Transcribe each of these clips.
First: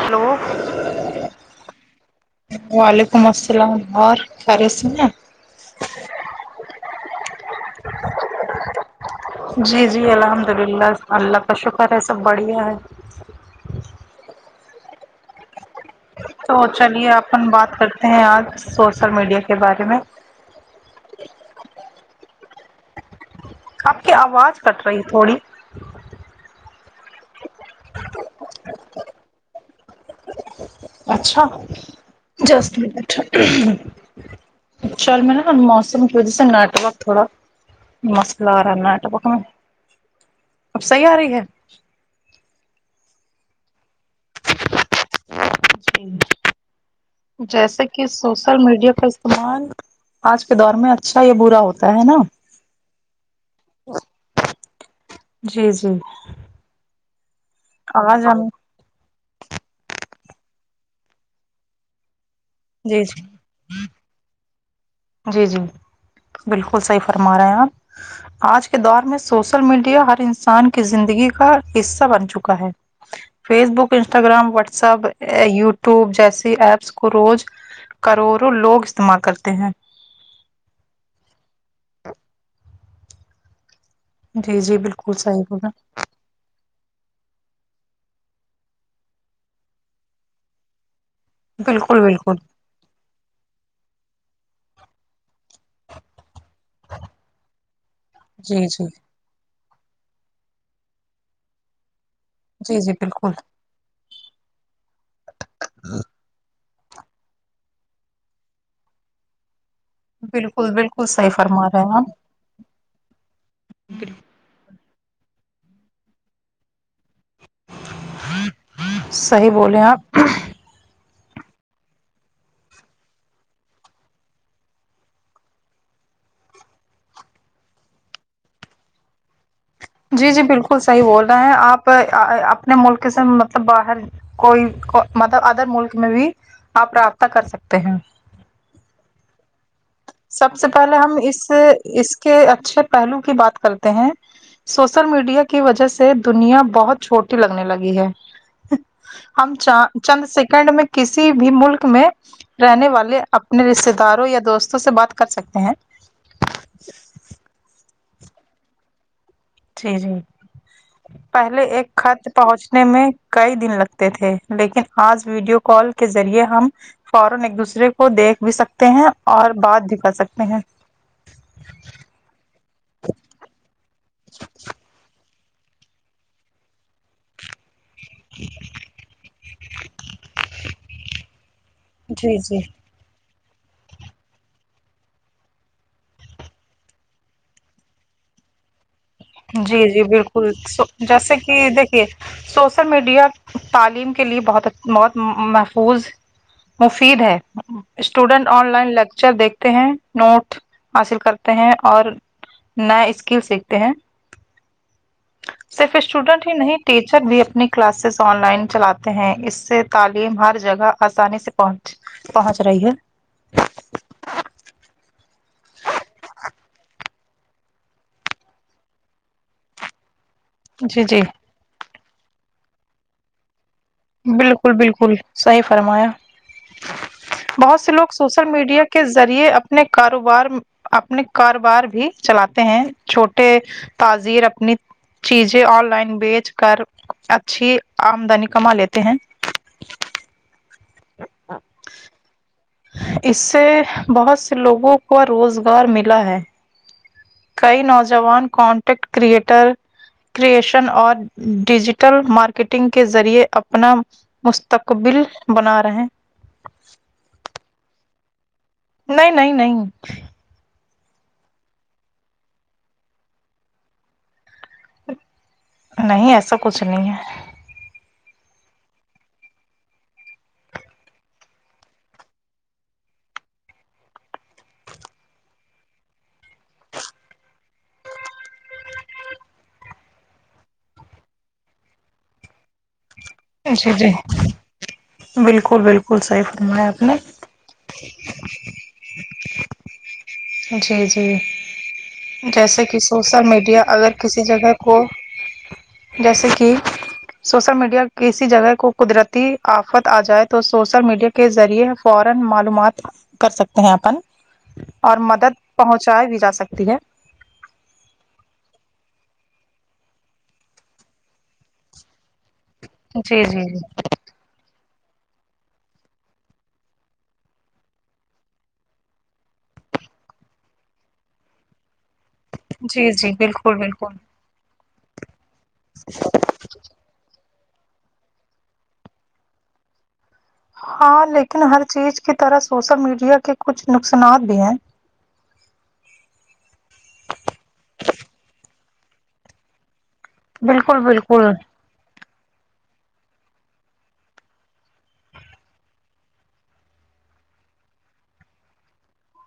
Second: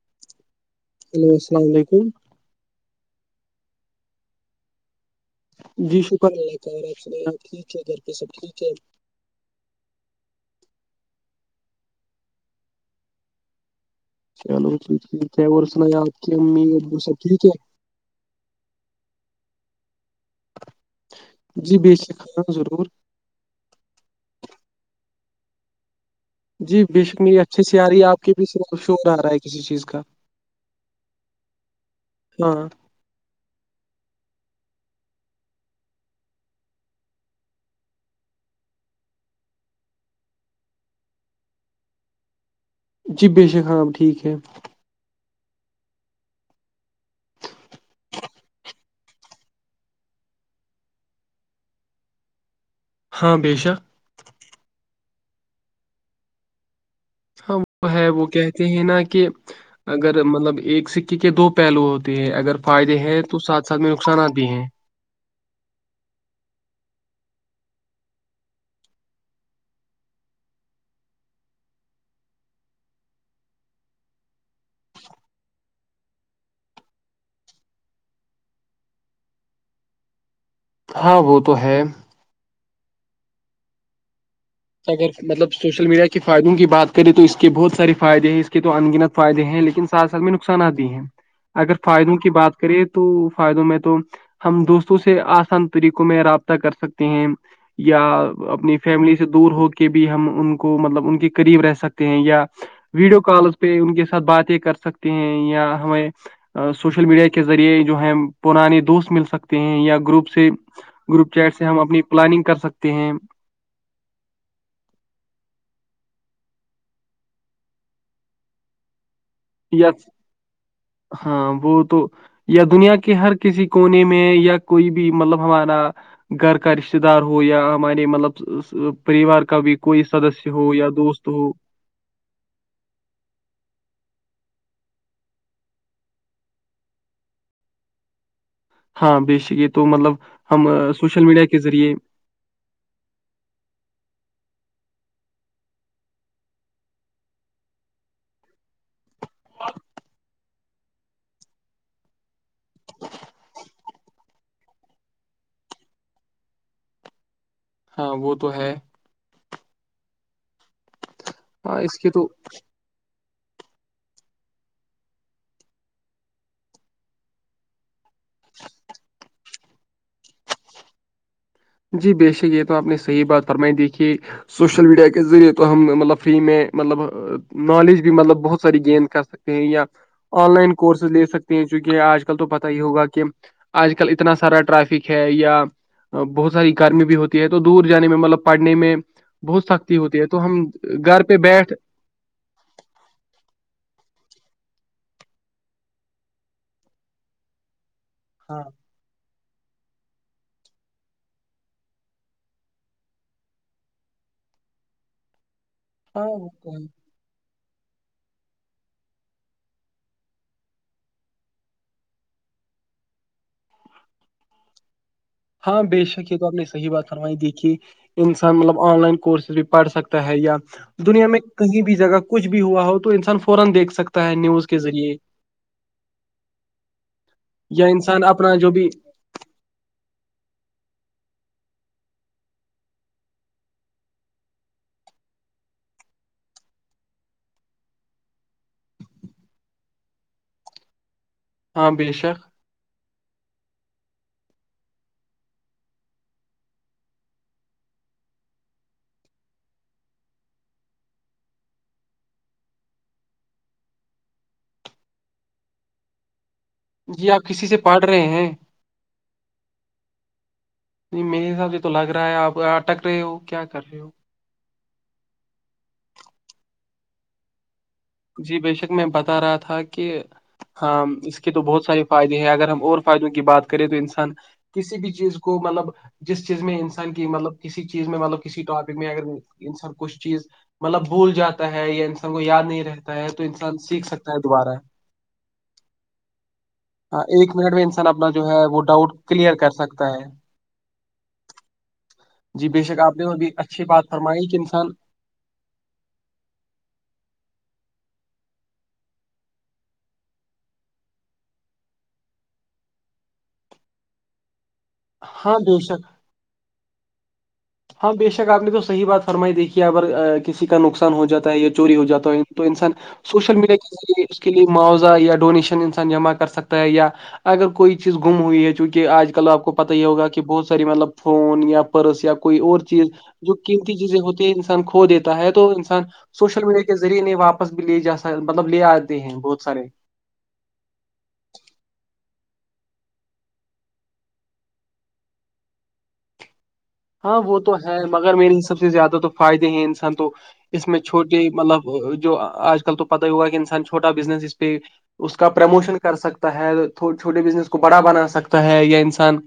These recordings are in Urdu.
ہیلو ہیلو السلام علیکم وعلیکم السلام اور خری سے ہیںا جی شکر اللہ کا اور آپ ص اللہ ٹھیک ہے گھر پہ سب ٹھیک ہے جی جی الحمد للہ اللہ کا شکر ہے سب بڑھیا ہے چلو کیا ورسنا یا تو چلیے اپن بات کرتے ہیں آج سوشل میڈیا کے بارے میں جی بے سےکانا ضرور آپ کی آواز کٹ رہی ہے تھوڑی جی بے شک می اچھی سی آ رہی ہے آپ کے بھی ص شور آ رہا ہے کسی چیز کا اچھا ہاں جس م اچھا چل میں نےا موسم کی وجہ سے نیٹورک تھوڑا مسئلہ آ رہا ہے نیٹ ورک میں اب صحیح آ رہی ہے چیف بے شک ہم ٹھیک ہے جی، [unintelligible] جیسے کہ سوشل میڈیا کا استعمال آج کے دور میں اچھا یہ برا ہوتا ہے نا ہاں بشک جی جی ہاں وہ ہے آواز وہ ہم کہتے ہیں نا کہ اگر مطلب ایک سکے کے دو پہلو ہوتے ہیں اگر فائدے جی ہیں تو ساتھ ساتھ میں نقصاناتتی ہیں جی جی بالکل صحیح فرما رہے ہیں آپ آج کے دور میں سوشل میڈیا ہر انسان کی زندگی کا حصہ بن چکا ہے Facebook Instagram WhatsApp YouTube جیسی ایپس کو روز کروڑوں لوگ استعمال کرتے ہیں ہاں وہ تو ہے جی جی اگر بالکل صحیح مطلب بولا سوشل میڈیا اس فائدوں کی بات کریں تو اس کے بہت سارے فائدے ہیں اس کے تو انگنت فائدے ہیں لیکن سال سال میں نقصانات بھی ہیں اگر بالکل فائدوں کی بالکل بات کرے تو فائدوں میں تو ہم دوستوں سے آسان طریقوں میں رابطہ کر سکتے ہیں یا جی اپنی جی فیملی سے دور ہو کے بھی ہم ان کو مطلب ان کے قریب رہ سکتے ہیں یا جی جی ویڈیو بالکل کال پہ ان کے ساتھ باتیں کر سکتے ہیں یا ہمیں سوشل میڈیا کے ذریعے جو ہے پرانے دوست مل سکتے ہیں یا گروپ سے بالکل بالکل صحیح گروپ چیٹ سے فرما ہم اپنی پلاننگ کر سکتے ہیں بکری [unintelligible] صحیح بولے یا آپ ہاں وہ تو یا دنیا کے ہر کسی کونے میں یا کوئی بھی مطلب ہمارا گھر کا رشتتے دار ہو یا ہمارے مطلب پریوار کا بھی کوئی جی جی سدسیہ ہو بالکل یا صحیح بول دوست رہے ہو ہیں آپ اپنے ملک سے مطلب باہر کوئی مطلب ادر ملک میں بھی آپ رابطہ کر سکتے ہیں ہاں بیشک یہ تو مطلب سب سے پہلے ہم سوشل اس میڈیا کے ذریعے اس کے اچھے پہلو کی بات کرتے ہیں سوسل میڈیا کی وجہ سے دنیا بہت چھوٹی لگنے لگی ہے ہم چ چند سیکنڈ میں کسی بھی ملک میں رہنے والے اپنے رشتے داروں یا دوستوں سے بات کر سکتے ہیں ہاں وہ تو ہے جی جی پہلے ہاں ایک اس کے تو خط پہنچ میں کئی دن لگتے تھے لیکن آج ویڈیو کال کے ذریعے ہم فوران ایک دوسرے کو دیکھ بھی سکتے ہیں اور بات بھی کرا سکتے ہیں جی بےشک یہ تو آپ نے صحیح بات فرمائی دیکھی ہے سوشل میڈیا کے ذریعے تو ہم مطلب فری میں مطلب نالج بھی مطلب بہت ساری گین کر سکتے ہیں یا آن لائن کورسز لے سکتے ہیں چونکہ آج جی کل تو جی پتا ہی ہوگا کہ آج کل اتنا سارا ٹرافک ہے یا بہت ساری گرمی بھی ہوتی ہے تو دور جانے میں مطلب پڑھنے میں بہت جی سختی جی ہوتی ہے بالکل تو ہم س گھر جیسے پہ کہ بیٹھ دیکھیے سوسل میڈیا تعلیم کے لیے بہت بہت محفوظ مفید ہے اسٹوڈنٹ ہاں آن لائن لیکچر دیکھتے ہیں نوٹ حاصل کرتے ہیں اور نئے اسکل سیکھتے ہیں صرف اسٹوڈنٹ ہی نہیں ہاں ٹی ٹیچر بھی اپنی کلاسز آن لائن چلاتے ہیں اس سے تعلیم ہر جگہ آسانی سے پہنچ پہنچ رہی ہے ہاں بے شک یہ تو آپ نے صحی بات فرمائی دیکھی انسان مطلب آن لائن کورسز بھی پڑھ سکتا ہے یا جی جی دنیا میں کہیں بھی جگہ کچھ بھی ہوا ہو تو انسان فورا دیکھ سکتا ہے نیوز بالکل کے بالکل ذریعے صحیح فرمایا بہت یا سے لوگ انسان سوشل اپنا جو میڈیا بھی کے ذریعے اپنے کاروبار اپنے کاروبار بھی چلاتے ہیں چھوٹے تازیر اپنی چیزیں آن لائن بیچ کر اچھی آمدنی کما لیتے ہیں آ ہاں بے شک اس سے بہت سے لوگوں کو روزگار ملا ہے کئی نوجوان کانٹینٹ کریئٹر کرشن اور ڈیجیٹل مارکیٹنگ کے ذریعے اپنا مستقبل بنا رہے جی آپ کسی سے پڑ رہے ہیں نہیں نہیں نہیں نہیں میرے حساب سے تو لگ رہا ہے آپ اٹک رہے ہو کیا کر رہے ہو نہیں ایسا کچھ نہیں ہے جی بے شک میں بتا رہا تھا کہ ہاں اس کے تو بہت سارے فائدے ہیں اگر ہم اور فائدوں کی بات کریں تو انسان کسی بھی چیز کو مطلب جس چیز میں انسان کی مطلب کسی چیز میں مطلب کسی ٹاپک میں اگر انسان کچھ چیز مطلب بھول جاتا ہے یا انسان کو یاد نہیں رہتا ہے تو انسان جی سیکھ جی سکتا ہے دوبارہ بالکل بالکل صحیح فرمایا آپ نے ہاں ایک منٹ میں انسان اپنا جو ہے وہ ڈاؤٹ کلیئر کر سکتا ہے جی جی [unintelligible] جی بے جیسے کہ شک آپ نے سوشل بھی میڈیا اچھی بات اگر کسی فرمائی کہ جگہ انسان کو [unintelligible] جیسے کہ [unintelligible] سوسل میڈیا کسی جگہ کو قدرتی آفت آ جائے تو سوشل میڈیا کے [unintelligible] اور مدد ہاں بے شک پہنچائی بھی جا سکتی ہے ہاں بے شک آپ نے تو صحی بات فرمائی دیکھی ہے اگر کسی کا نقصان ہو جاتا ہے یا چوری ہو جاتا ہے تو انسان جی سوشل جی میڈیا جی کے ذریعے اس کے لیے معاوضہ یا ڈونیشن انسان جمع کر سکتا ہے یا اگر کوئی چیز گم ہوئی ہے چونکہ آج کل آپ کو پت ہی ہوگا کہ بہت ساری مطلب فون یا پرس یا کوئی اور چیز جی جی جو بالکل قیمتی بالکل چیزیں ہوتی ہیں انسان کھو دیتا ہے تو انسان سوشل میڈیا کے کے ذریعے نہیں واپس بھی لے جا مطلب لے آتے ہیں بہت سارے ہاں لیکن ہر چیز کی طرح سوشل میڈیا کے کچھ نقصانات بھی ہیں ہاں وہ تو ہے مگر میرے ح سب سے زیادہ تو فائدے ہی انسان تو اس میں بالکل چھوٹے بالکل مطلب جو آج کل تو پتاہ ہی ہوا کہ انسان چھوٹا بزنس اس پہ اس کا پرموشن کر سکتا ہے چھوٹے بزنس کو بڑا بنا سکتا ہے یا انسان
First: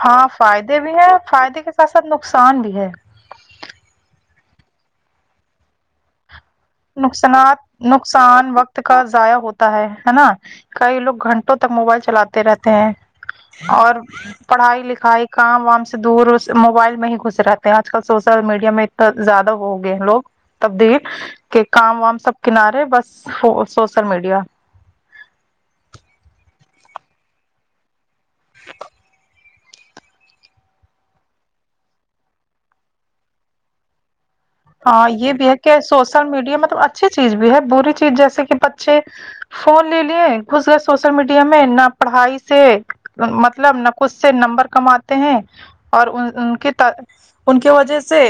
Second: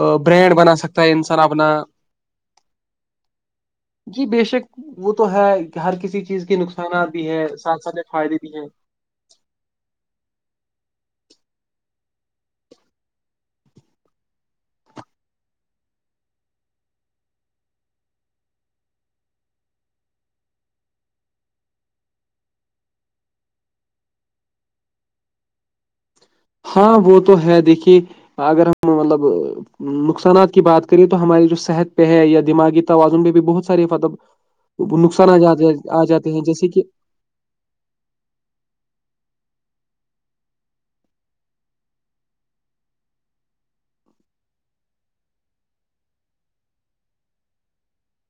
ہاں برانڈ بنا فائدے بھی سکتا ہیں ہے انسان فائدے اپنا کے ساتھ ساتھ نقصان بھی ہے جی بےشک وہ تو ہے ہر کسی چیز کے نقصانات بھی ہے ساتھ ساتھ فائدے بھی نقصان ہیں وقت کا ضائع ہوتا ہے ہے نا کئی لوگ گھنٹوں تک موبائل چلاتے رہتے ہیں اور [unintelligible] پڑھائی لکھائی کام وام سے دور موبائل میں ہی گھس رہے ہیں آج کل سوشل میڈیا میں زیادہ ہو گئے ہیں لوگ تبد کے کام وام سب کنارے بس سوسل میڈیا ہاں وہ تو ہے دیکھیے اگر ہم مطلب نقصانات کی بات کریے تو ہماری جو صحت پہ ہے یا دماغی توازن پہ بھی بہت ساراریتب [inaudible] ہاں یہ بھی ہے کہ سوشل میڈیا مطلب کہ اچھی چیز بھی ہے بری چیز جیسے کہ بچے فون لے لیے گھس گئے سوشل میڈیا میں نہ پڑھائی سے مطلب نقود سے نمبر کماتے ہیں اور ان کی ان کی وجہ سے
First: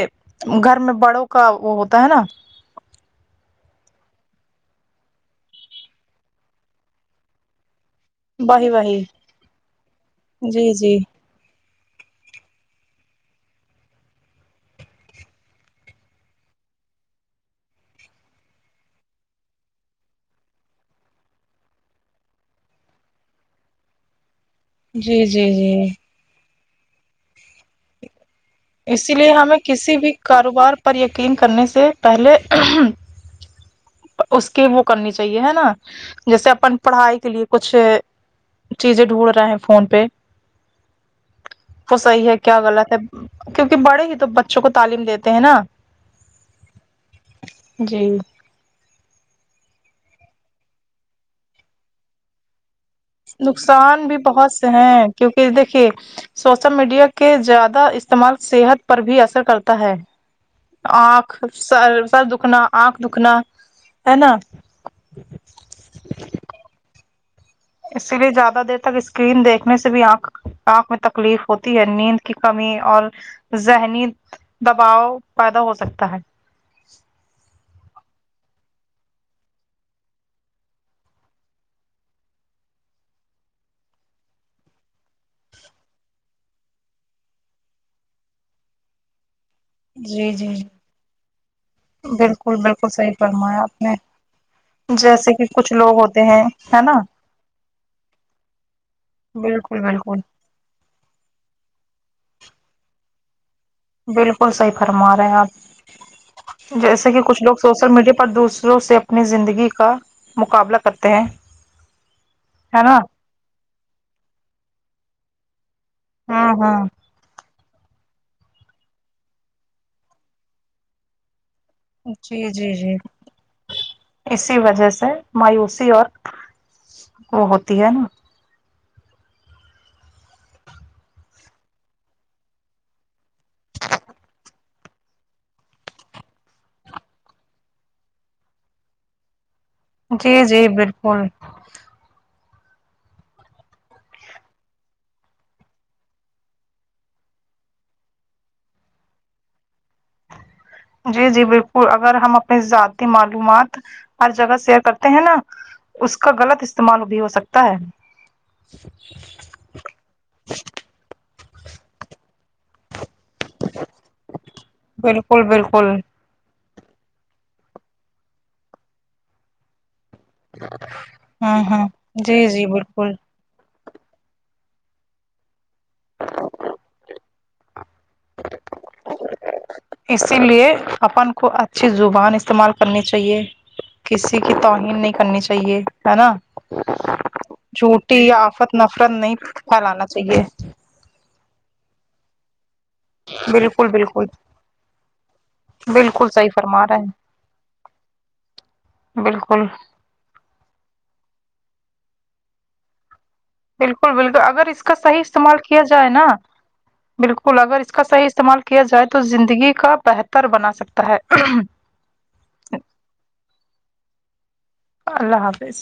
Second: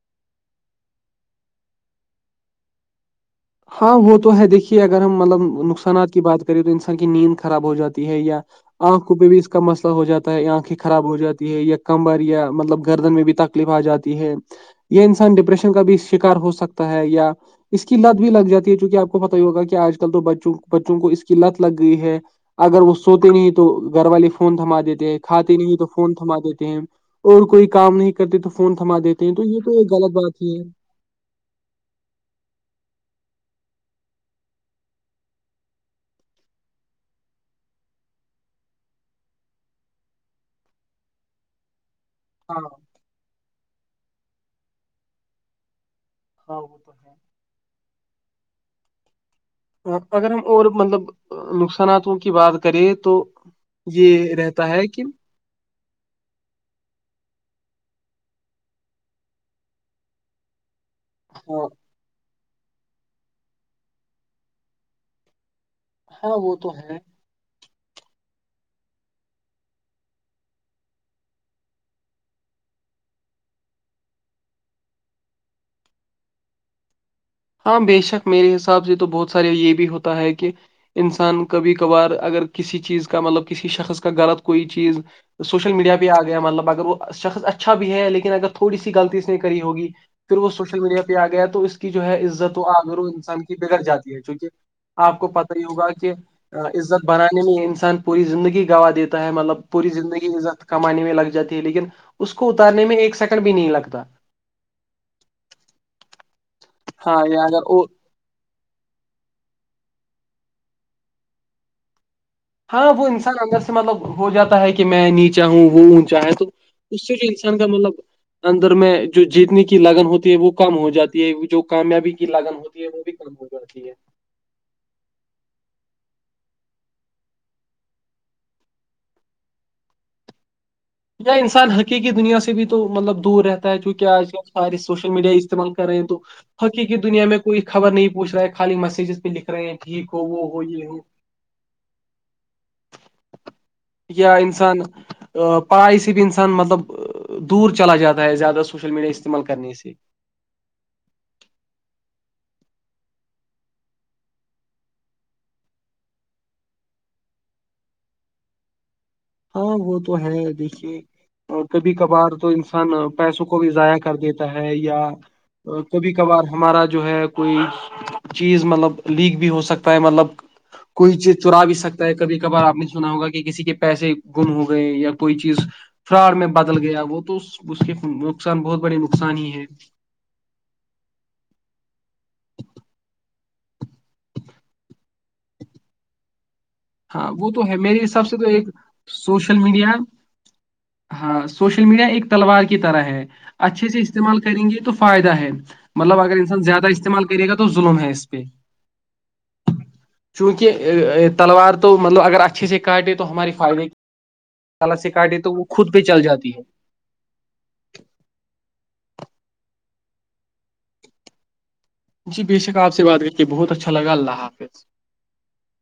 گھر میں بڑوں کا وہ ہوتا ہے نا ہاں وہ تو ہے دیکھیے اگر ہم مطلب نقصانات کی بات کریں تو انسان کی نیند خراب ہو جاتی ہے یا وہی وہی آنکھوں پہ بھی اس کا مسئلہ ہو جاتا ہے جی آنکھیں جی خراب ہو جاتی ہے یا کمبر یا مطلب گردن میں بھی تکلیف آ جاتی ہے یہ انسان ڈپریشن کا بھی شکار ہو سکتا ہے یا اس کی لد بھی لگ جاتی ہے چونکہ آپ کو پت ہی ہوگا کہ آج کل تو بچوں بچوں کو اس کی لت لگ گئی ہے اگر وہ سوتے نہیں تو گھر والے فون تھما دیتے ہیں جی جی کھاتے جی نہیں تو فون تھما دیتے ہیں اور کوئی کام نہیں کرتے تو فون تھما اسی دیتے لیے ہیں تو ہمیں یہ تو ایک کسی بھی غلط بات ہی ہے کاروبار پر یقین کرنے سے پہلے اس کی وہ کرنی چاہیے ہے نا جیسے اپن پڑھائی کے لیے کچھ چیزیں ڈھونڈ رہا ہیں فون پہ وہ صحیح ہے کہ کیا ہاں غلط ہے کیونکہ بڑے ہی تو بچوں کو تعلیم دیتے ہیں نا ہ [unintelligible] جی اگر ہم اور مطلب نقصاناتوں کی بات کریں تو نقصان بھی یہ بہت رہتا سے ہے کہ ہیں کیونکہ دیکھیے سوشل میڈیا کے زیادہ استعمال صحت پر بھی اثر کرتا ہے آنکھ ہاں سر سر دکھنا آنکھ دکھنا ہے نا ہاں وہ تو ہے اسی لیے زیادہ دیر تک اسکرین دیکھنے سے بھی آنکھ آنکھ میں تکلیف ہوتی ہے نیند کی کمی اور ذہنی دباؤ پیدا ہو سکتا ہے ہاں بےشک میرے حساب سے تو بہت سارے یہ بھی ہوتا ہے کہ انسان کبھی کبھار اگر کسی چیز کا مطلب کسی شخص کا غلط کوئی چیز سوشل میڈیا پہ آ گیا مطلب اگر وہ شخص اچھا بھی ہے لیکن اگر تھوڑی سی غلطی سے کری ہوگی جی پھر جی وہ سوشل میڈیا پہ آ گیا تو اس کی جو جو ہے بالکل عزت و بالکل عام صحیح انسان کی فرمایا بگڑ آپ نے جاتی ہے کیکہ آپ کو جیسے کہ پت ہی کچھ ہوگا لوگ کہ ہوتے ہیں ہے نا عزت بنانے میں یہ انسان پوری زندگی گوا دیتا ہے مطلب بالکل پوری بالکل زندگی عزت کمانے میں لگ جاتی ہے لیکن اس کو اتارنے میں ایک سیکنڈ بھی نہیں لگتا بالکل صحیح فرما رہے آپ جیسے ہاں کہ کچھ یا لوگ اگر سوشل میڈیا پر دوسروں سے اپنی زندگی کا مقابلہ کرتے ہیں ہے ہاں نا وہ انسان اندر سے مطلب ہو جاتا ہے کہ میں نیچاہ ہوں وہ ہوں چاہیں تو ہاں ہاں اس سے جوان کا مطلب اندر میں جو جیتنے کی لگن ہوتی ہے وہ کم ہو جاتی ہے جو کامیابی کی جی لگن جی ہوتی ہے جی وہ بھی کم ہو جاتی ہے اسی وجہ سے مایوسی اور وہ ہوتی ہے نا یا انسان حقیقی دنیا سے بھی تو مطلب دور رہتا ہے چونکہ آج کل سارے سوشل میڈیا استعمال کر رہے ہیں تو ہاکی کی دنیا میں کوئی خبر نہیں پوچ رہا ہے خالی میسجز پہ لکھ رہے ہیں ٹھیک ہو جی وہ ہو جی یہ ہو بالکل انسان آ [unintelligible] پڑھائی سے بھی انسان مطلب دور چلا جاتا ہے زیادہ سوشل میڈیا استعمال کرنے سے جی جی بالکل اگر ہم اپنی ذاتی معلومات ہر جگہ شیئر کرتے ہیں نا اس کا غلط استعمال بھی ہو سکتا ہے ہاں وہ تو ہے دیکھیے اور کبھی کبھار تو انسان پیسوں کو بھی ضائع کر دیتا ہے یا بالکل بالکل کو بھی کبار ہمارا جو ہے کوئی چیز مطلب لیک بھی ہو سکتا ہے مطلب کوئی چیز چرا ہوں بھی ہوں سکتا ہے کبھی جی کبھار جی آپ نے بالکل سنا ہوگا کہ کسی کے پیسے گم ہو گئے یا کوئی چیز فراڑ میں بدل گیا وہ تو اس کے نقصان بہت بڑے نقصان ہی ہے اسی لیے اپن کو اچھی زبان استعمال کرنی چاہیے کسی کی توہین نہیں کرنی چاہیے ہے نا ہاں وہ تو ہے میرے جھوٹی حساب یا سے تو ایک آفت نفرت نہیں سوشل میڈیا پھیلانا چاہیے ہاں سوشل میڈیا ایک تلوار کی طرح ہے بالکل اچھے سے بالکل استعمال کریں گے تو فائدہ ہے مطلب بالکل اگر صحیح انسان فرما زیادہ رہے استعمال ہیں کرے گا تو ظلم ہے اس پہ بالکل [unintelligible] چونکہ تلوار تو مطلب اگر اچھے سے کاٹے تو ہماریے بالکل بالکل اگر اس کا صحیح استعمال وہ کیا خود پہ جائے چل نا جاتی ہے بالکل اگر اس کا صحیح استعمال کیا جائے تو زندگی کا بہتر بنا سکتا ہے جی بے شک آپ سے بات کر کے بہت اچھا لگا اللہ حافظ اللہ حافظ